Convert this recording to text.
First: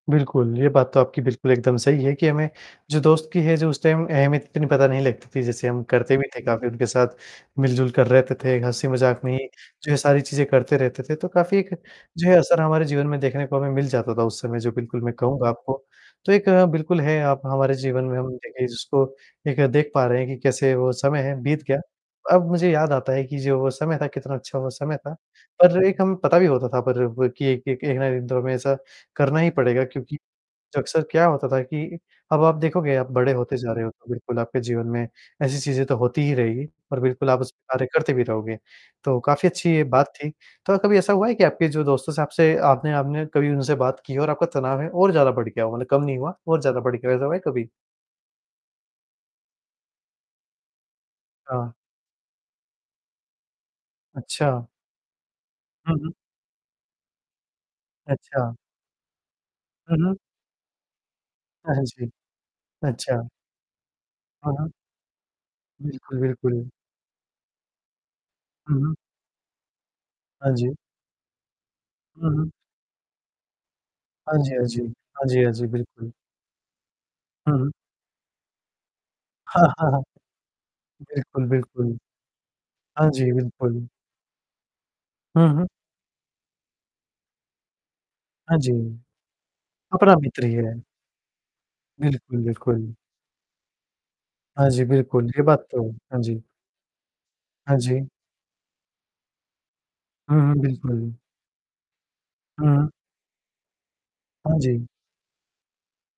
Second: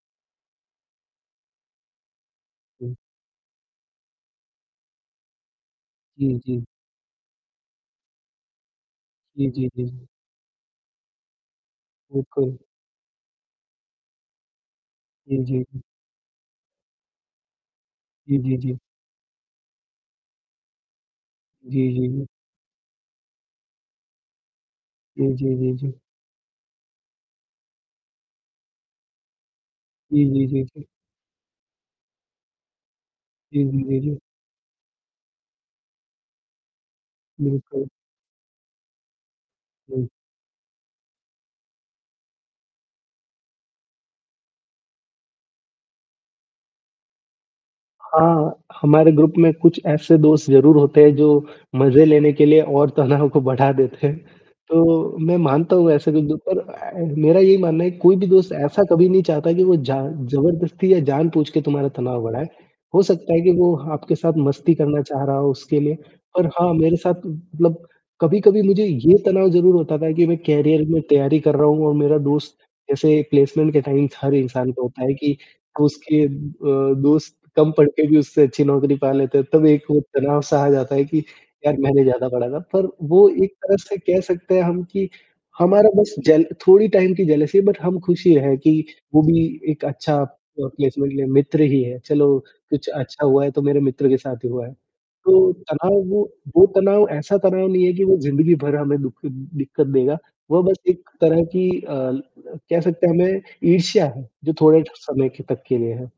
बिल्कुल, ये बात तो आपकी बिल्कुल एकदम सही है कि हमें जो दोस्त की है जो उस टाइम अहमियत इतनी पता नहीं लगती थी। जैसे हम करते भी जी, थे जी। काफ़ी उनके साथ, मिलजुल कर रहते थे, हँसी-मज़ाक में ही जी, जी, जो ये जी। सारी चीज़ें करते रहते थे, तो काफ़ी एक जो ये बिल्कुल। असर हमारे जीवन में देखने को हमें मिल जाता था उस समय। जो बिल्कुल मैं जी, कहूँगा जी, जी। आपको। तो एक बिल्कुल है आप हमारे जीवन में हम जी, जी, देखिए जी। जिसको एक देख पा रहे हैं कि कैसे वो समय बीत गया। जी, जी, जी। अब मुझे याद आता है कि जो वो समय था कितना अच्छा वो समय था। जी, जी, जी, पर जी। एक हम पता भी होता था पर कि एक-एक एक ना एक दिन तो हमेशा करना ही पड़ेगा क्योंकि जी, जी, जी, जी। अक्सर क्या होता था कि अब आप देखोगे आप बड़े होते जी, जा रहे जी, हो, जी, तो जी। बिल्कुल आपके जीवन में ऐसी चीज़ें तो होती ही रहेगी और बिल्कुल आप उस पर कार्य बिल्कुल। करते भी रहोगे। तो काफ़ी अच्छी ये जी। बात थी, तो कभी ऐसा हुआ है कि आपके जो दोस्त से आपसे आपने आपने कभी उनसे बात की हो आपका तनाव है और ज़्यादा बढ़ गया हो मतलब कम नहीं हुआ और ज़्यादा बढ़ गया है ऐसा हुआ है कभी? हाँ, हमारे ग्रुप में कुछ ऐसे दोस्त ज़रूर होते हैं, जो हाँ। मज़े लेने के लिए और तनाव को बढ़ा देते हैं। अच्छा। तो मैं मानता हूँ, हुँ, ऐसे हुँ। कुछ लोग पर अ, मेरा यही मानना है कोई भी दोस्त अच्छा। ऐसा कभी नहीं चाहता कि वो जा हुँ, हुँ। ज़बरदस्ती या जानबूझ के अ, हाँ, तुम्हारा जी। तनाव बढ़ाए। हो अच्छा। सकता है कि वो आपके साथ हाँ, हाँ। मस्ती करना चाह रहा हो उसके लिए। बिल्कुल, और बिल्कुल। हाँ, मेरे साथ मतलब कभी-कभी हुँ, मुझे हुँ। ये तनाव ज़रूर होता था कि मैं हाँ जी। करियर में तैयारी कर रहा हूँ और मेरा हुँ, हुँ। दोस्त जैसे प्लेसमेंट के टाइम हर हाँ जी, हाँ इंसान जी। को होता है हाँ कि जी, हाँ जी, बिल्कुल। उसके अ, दोस्त हुँ। कम पढ़ते भी हुए उससे अच्छी नौकरी पा लेते हैं। तब एक वो तनाव-सा आ जाता है कि बिल्कुल, यार बिल्कुल। मैंने ज़्यादा पढ़ा था। पर हाँ वो जी, एक तरह बिल्कुल। से कह सकते हैं हम कि हुँ, हुँ। हमारा बस जल थोड़ी टाइम की जेलसी बट हम खुशी है हाँ जी। कि वो भी एक अपना अच्छा अ, मित्र ही हैं। प्लेसमेंट ले मित्र ही है। चलो बिल्कुल, कुछ बिल्कुल। अच्छा हुआ है तो मेरे मित्र के साथ ही हुआ हाँ है। जी, बिल्कुल ये तो बात तो तनाव हाँ वो जी। वो तनाव ऐसा तनाव हाँ नहीं है जी। कि वो ज़िम्मेदारी भरा हमें दुख दिक्कत देगा। हुँ, हुँ। वो बस एक बिल्कुल। तरह की अ, कह हुँ। सकते हैं हमें ईर्ष्या है, जो हाँ जी। थोड़े समय के तक के लिए है।